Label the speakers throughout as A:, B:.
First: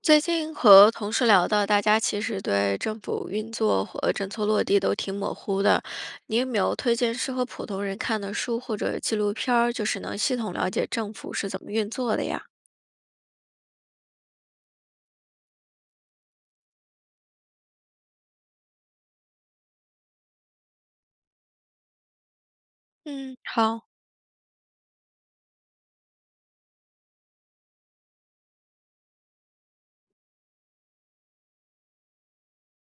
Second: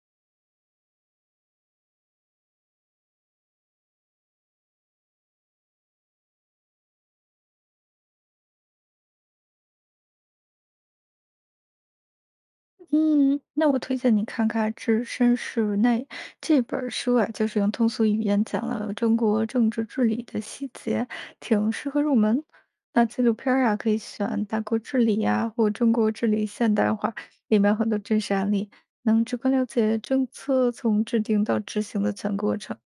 A: 最近和同事聊到，大家其实对政府运作和政策落地都挺模糊的。你有没有推荐适合普通人看的书或者纪录片儿，就是能系统了解政府是怎么运作的呀？
B: 嗯，那我推荐你看看《置身事内》这本书啊，就是用通俗语言讲了中国政治治理的细节，挺适合入门。那纪录
A: 嗯，
B: 片儿啊，
A: 好，
B: 可以选《大国治理》呀，或《中国治理现代化》，里面有很多真实案例，能直观了解政策从制定到执行的全过程。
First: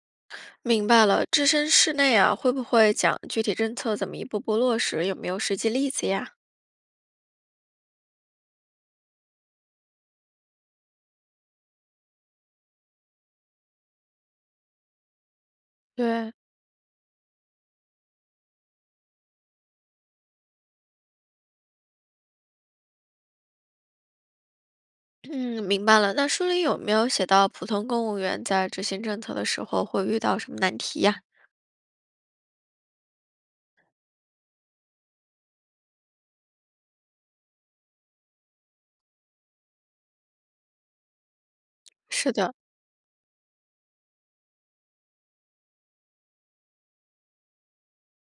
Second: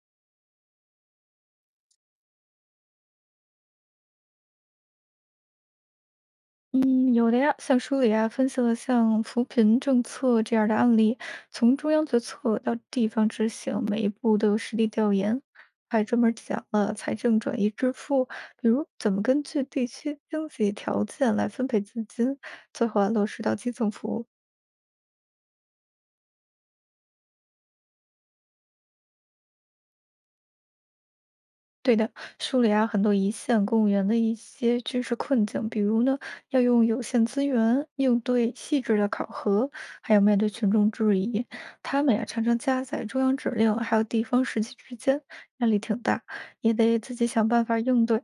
A: 明白了。置身事内啊，会不会讲具体政策怎么一步步落实？有没有实际例子呀？
B: 嗯，有的呀，像书里啊分析了像扶贫政策这样的案例，从中央决策到地方执行，每一步都有实地调研，还专门
A: 对，
B: 讲了财政转移支付，比如怎么根据地区经济条件来分配资金，最后啊落实到基层服务。
A: 嗯，明白了。那书里有没有写到普通公务员在执行政策的时候会遇到什么难题呀？
B: 对的，梳理啊很多一线公务员的一些知识困境，比如呢，要用有限资源应对细致的考核，还有面对群众质疑，他们呀
A: 是
B: 常
A: 的，
B: 常加在中央指令还有地方实际之间，压力挺大，也得自己想办法应对。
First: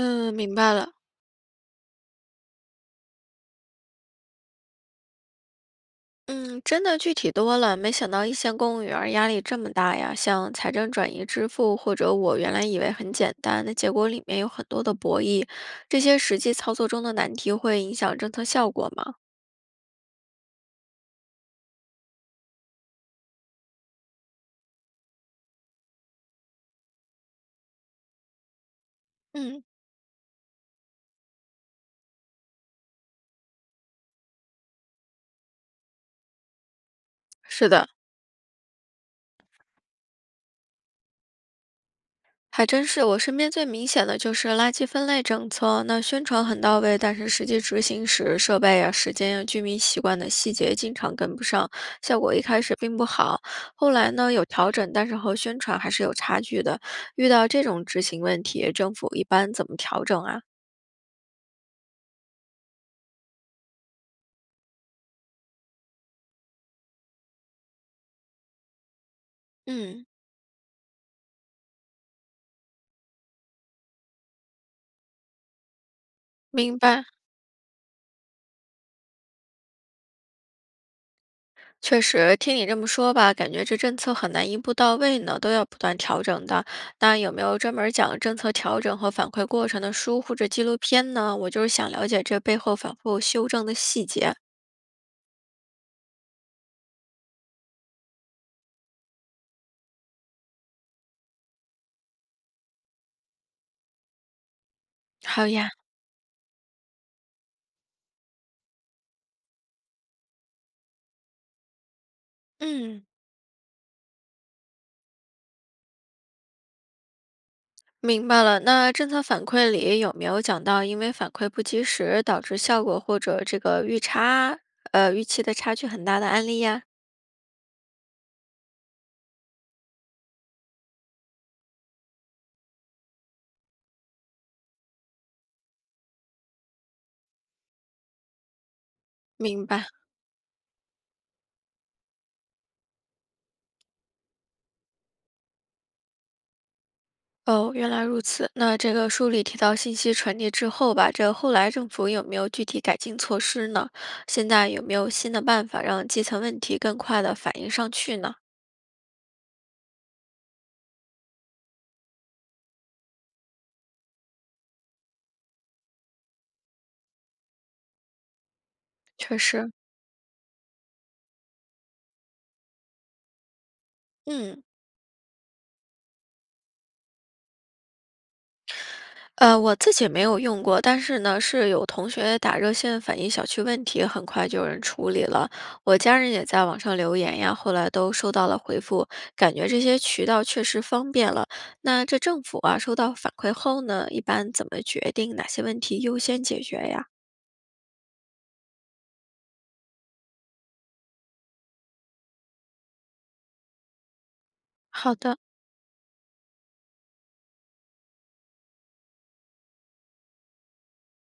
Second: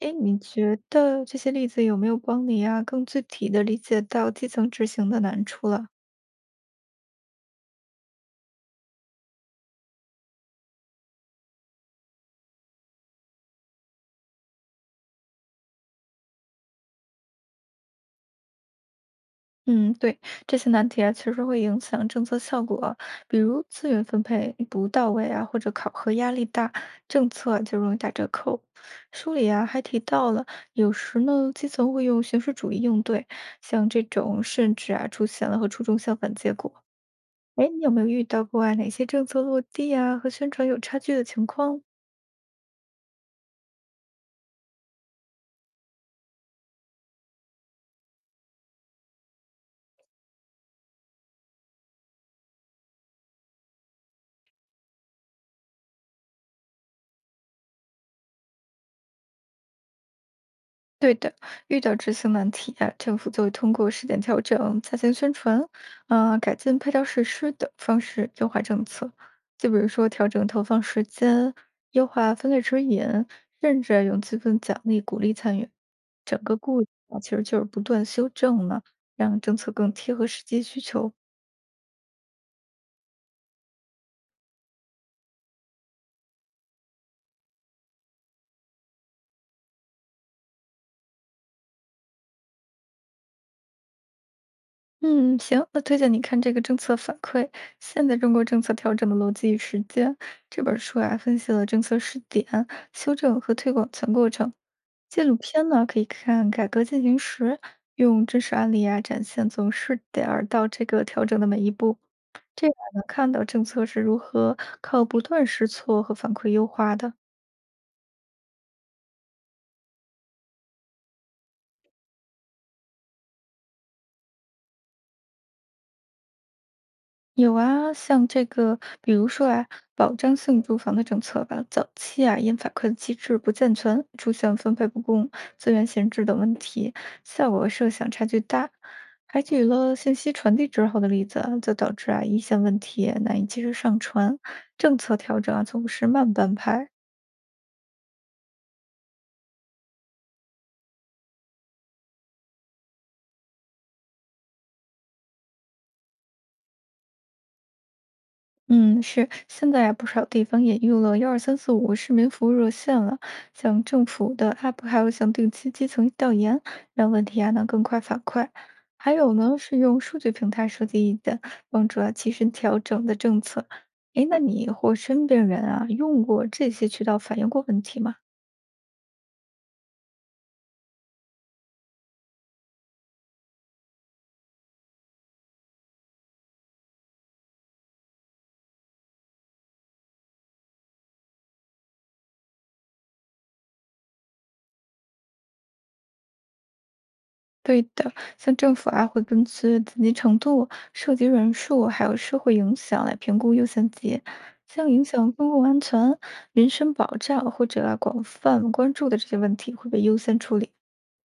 B: 哎，你
A: 明白
B: 觉
A: 了。
B: 得这些例子有没有帮你呀更具体的理解到基层执行的难处了？
A: 嗯，真的具体多了，没想到一线公务员儿压力这么大呀！像财政转移支付，或者我原来以为很简单，那结果里面有很多的博弈，这些实际操作中的难题会影响政策效果吗？
B: 嗯，对，这些难题啊，其实会影响政策效果，比如资源分配不到位啊，或者考核压力大，政策啊就容易打折扣。书里
A: 嗯，
B: 啊还提到了，有时呢基层会用形式主义应对，像这种甚至啊出现了和初衷相反结果。哎，
A: 是
B: 你
A: 的，
B: 有没有遇到过啊哪些政策落地啊和宣传有差距的情况呢？
A: 还真是，我身边最明显的就是垃圾分类政策，那宣传很到位，但是实际执行时，设备呀、时间呀、居民习惯的细节经常跟不上，效果一开始并不好。后来呢，有调整，但是和宣传还是有差距的。遇到这种执行问题，政府一般怎么调整啊？
B: 对的，遇到执行难题啊，政府就会通过试点调整、加强宣传，啊、改进配套设施等方式优化政策。就比如
A: 嗯，
B: 说调整投放时间、优化分类指引，甚至用积分奖励鼓励参与。整个
A: 明
B: 过程
A: 白。
B: 啊，其实就是不断修正呢，让政策更贴合实际需求。
A: 确实，听你这么说吧，感觉这政策很难一步到位呢，都要不断调整的。那有没有专门儿讲政策调整和反馈过程的书或者纪录片呢？我就是想了解这背后反复修正的细节。
B: 嗯，行，那推荐你看这个政策反馈，现在中国政策调整的逻辑与实践这本书啊，分析了政策试点、修正和推广全过程。纪录
A: 好
B: 片
A: 呀，
B: 呢，可以看《改革进行时》，用真实案例啊展现从试点儿到这个调整的每一步，这样能
A: 嗯，
B: 看到政策是如何靠不断试错和反馈优化的。
A: 明白了。那政策反馈里有没有讲到，因为反馈不及时导致效果或者这个预差，预期的差距很大的案例呀？
B: 有啊，像这个，比如说啊，保障性住房的政策吧，早期啊，因反馈机制不健全，出现分配不公、资源闲置等问题，效果设想差距大。还举
A: 明白。
B: 了信息传递滞后的例子啊就导致啊一线问题难以及时上传，政策调整啊总是慢半拍。
A: 哦，原来如此。那这个书里提到信息传递之后吧，这后来政府有没有具体改进措施呢？现在有没有新的办法让基层问题更快的反映上去呢？
B: 嗯，是，现在呀，不少地方也用了“12345”市民服务热线了，像政府的 app，还有像定期基层调研，让问题啊能更快反馈。还有
A: 确
B: 呢，
A: 实，
B: 是用数据平台收集意见，帮助啊及时调整的政策。诶，那
A: 嗯。
B: 你或身边人啊用过这些渠道反映过问题吗？
A: 我自己没有用过，但是呢，是有同学打热线反映小区问题，很快就有人处理了。我家人也在网上留言呀，后来都收到了回复，感觉这些渠道确实方便了。那这政府啊，收到反馈后呢，一般怎么决定哪些问题优先解决呀？
B: 对的，像政府啊，会根据紧急程度、涉及人数，还有社会影响来评估优先级。像影
A: 好
B: 响
A: 的，
B: 公共安全、民生保障或者啊广泛关注的这些问题，会被优先处理。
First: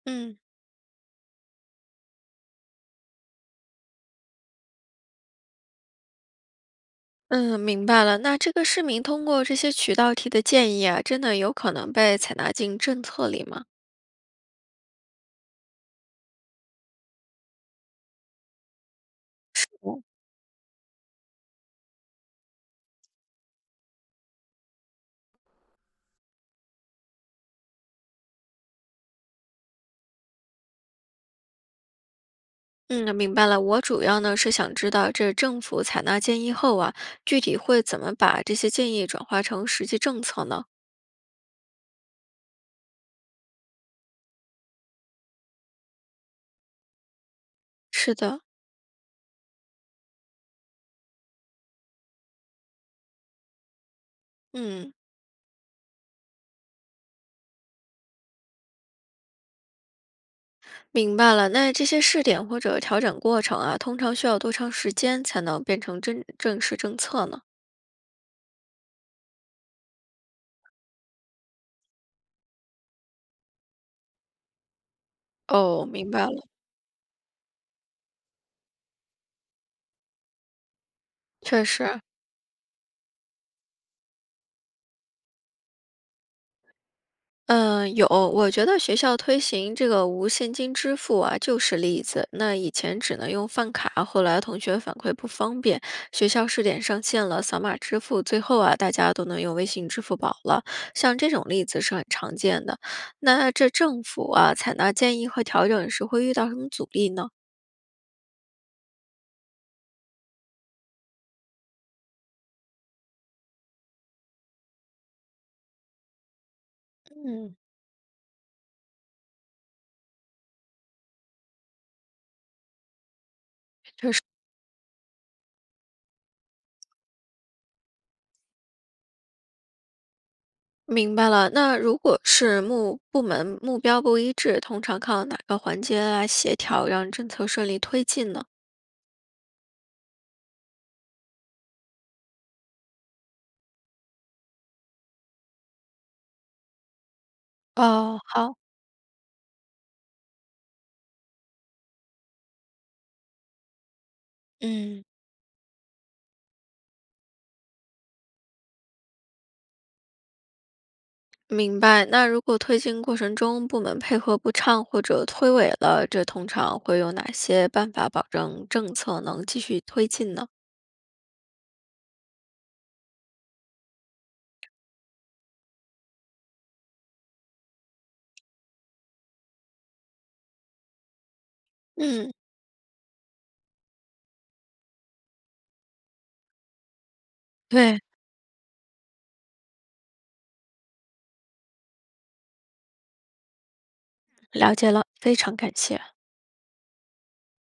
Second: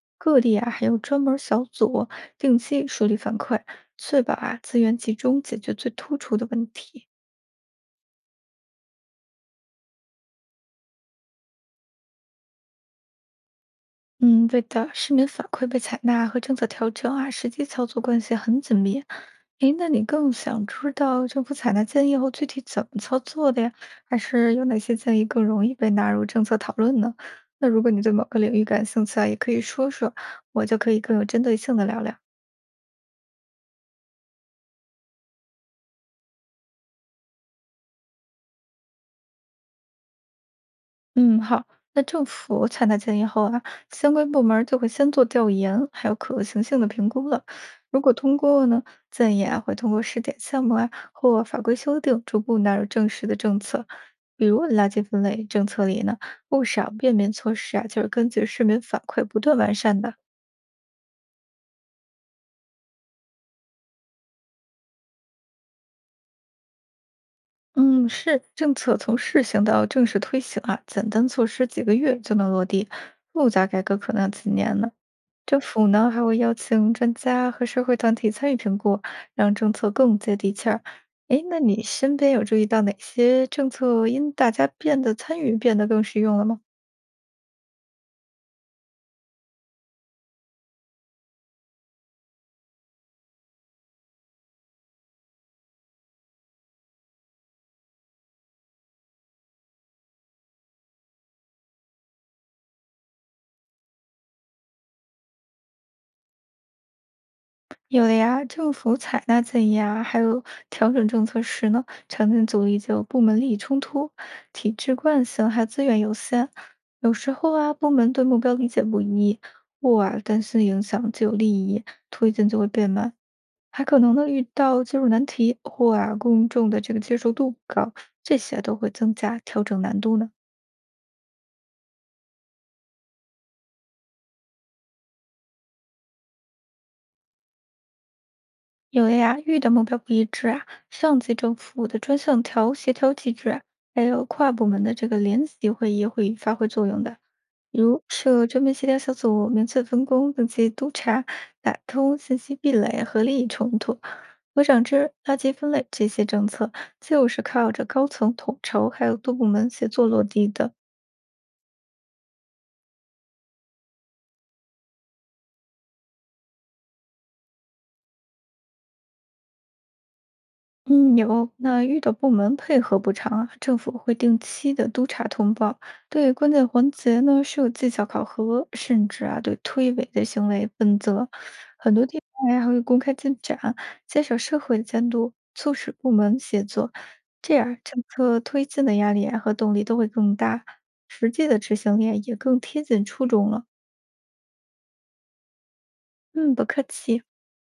A: 嗯，
B: 各地啊，还有专门儿小组定期梳理反馈，确保啊资源集中解决最突出的问题。
A: 嗯，明白了。那这个市民通过这些渠道提的建议啊，真的有可能被采纳进政策里吗？
B: 嗯，对的，市民反馈被采纳和政策调整啊，实际操作关系很紧密。诶，那你更想知道政府采纳建议后具体怎么操作的呀？还是有哪些建议更容易被纳入政策讨论呢？那如果你对某个领域感兴趣啊，也可以说说，我就可以更有针对性的聊聊。
A: 嗯，明白了。我主要呢是想知道，这政府采纳建议后啊，具体会怎么把这些建议转化成实际政策呢？
B: 嗯，好。那政府采纳建议后啊，相关部门儿就会先做调研，还有可行性的评估了。如果
A: 是
B: 通
A: 的，
B: 过呢，建议啊会通过试点项目啊或法规修订，逐步纳入正式的政策。比如垃
A: 嗯，
B: 圾分类政策里呢，不少便民措施啊，就是根据市民反馈不断完善的。
A: 明白了。那这些试点或者调整过程啊，通常需要多长时间才能变成真正式政策呢？
B: 嗯，是政策从试行到正式推行啊，简单措施几个月就能落地，复杂改革可能要几年呢。政
A: 哦，
B: 府
A: 明
B: 呢还
A: 白
B: 会
A: 了，
B: 邀请专家和社会团体参与评估，让政策更接地气儿。诶，那
A: 确
B: 你
A: 实。
B: 身边有注意到哪些政策因大家变得参与变得更实用了吗？
A: 嗯，有，我觉得学校推行这个无现金支付啊，就是例子。那以前只能用饭卡，后来同学反馈不方便，学校试点上线了扫码支付，最后啊，大家都能用微信、支付宝了。像这种例子是很常见的。那这政府啊，采纳建议和调整时会遇到什么阻力呢？
B: 有的呀，政府采纳建议啊，还有调整政策时呢，常见阻力就有部门利益冲突、体制惯性，还有资源有限。有时候
A: 嗯，
B: 啊，部门对目标理解不一，或啊担心影响既有利益，推进就会变慢。还可能呢遇到技术难题或啊公众的这个接受度不高，这些都会增加调整难度呢。
A: 明白了，那如果是目部门目标不一致，通常靠哪个环节来协调，让政策顺利推进呢？
B: 有的呀，遇到目标不一致啊，上级政府的专项调协调机制啊，还有跨部门的这个联席会议会发挥作用的，比如
A: 哦，
B: 设
A: 好。
B: 专门协调小组，明确分工，并且督查、打通信息壁垒和利益冲突。可想
A: 嗯，
B: 知，垃圾分类这些政策就是靠着高层统筹还有多部门协作落地的。
A: 明白。那如果推进过程中部门配合不畅或者推诿了，这通常会有哪些办法保证政策能继续推进呢？
B: 嗯，有。那遇到部门配合不常啊，政府会定期的督查通报，对关键环节呢是有绩效考核，甚至啊对推诿的行为问责。很多地
A: 嗯，
B: 方呀还会公开进展，减少社会的监督，促使部门协作，这样
A: 对，
B: 政策推进的压力啊和动力都会更大，实际的执行力啊也更贴近初衷了。
A: 了解了，非常感谢。
B: 嗯，不客气。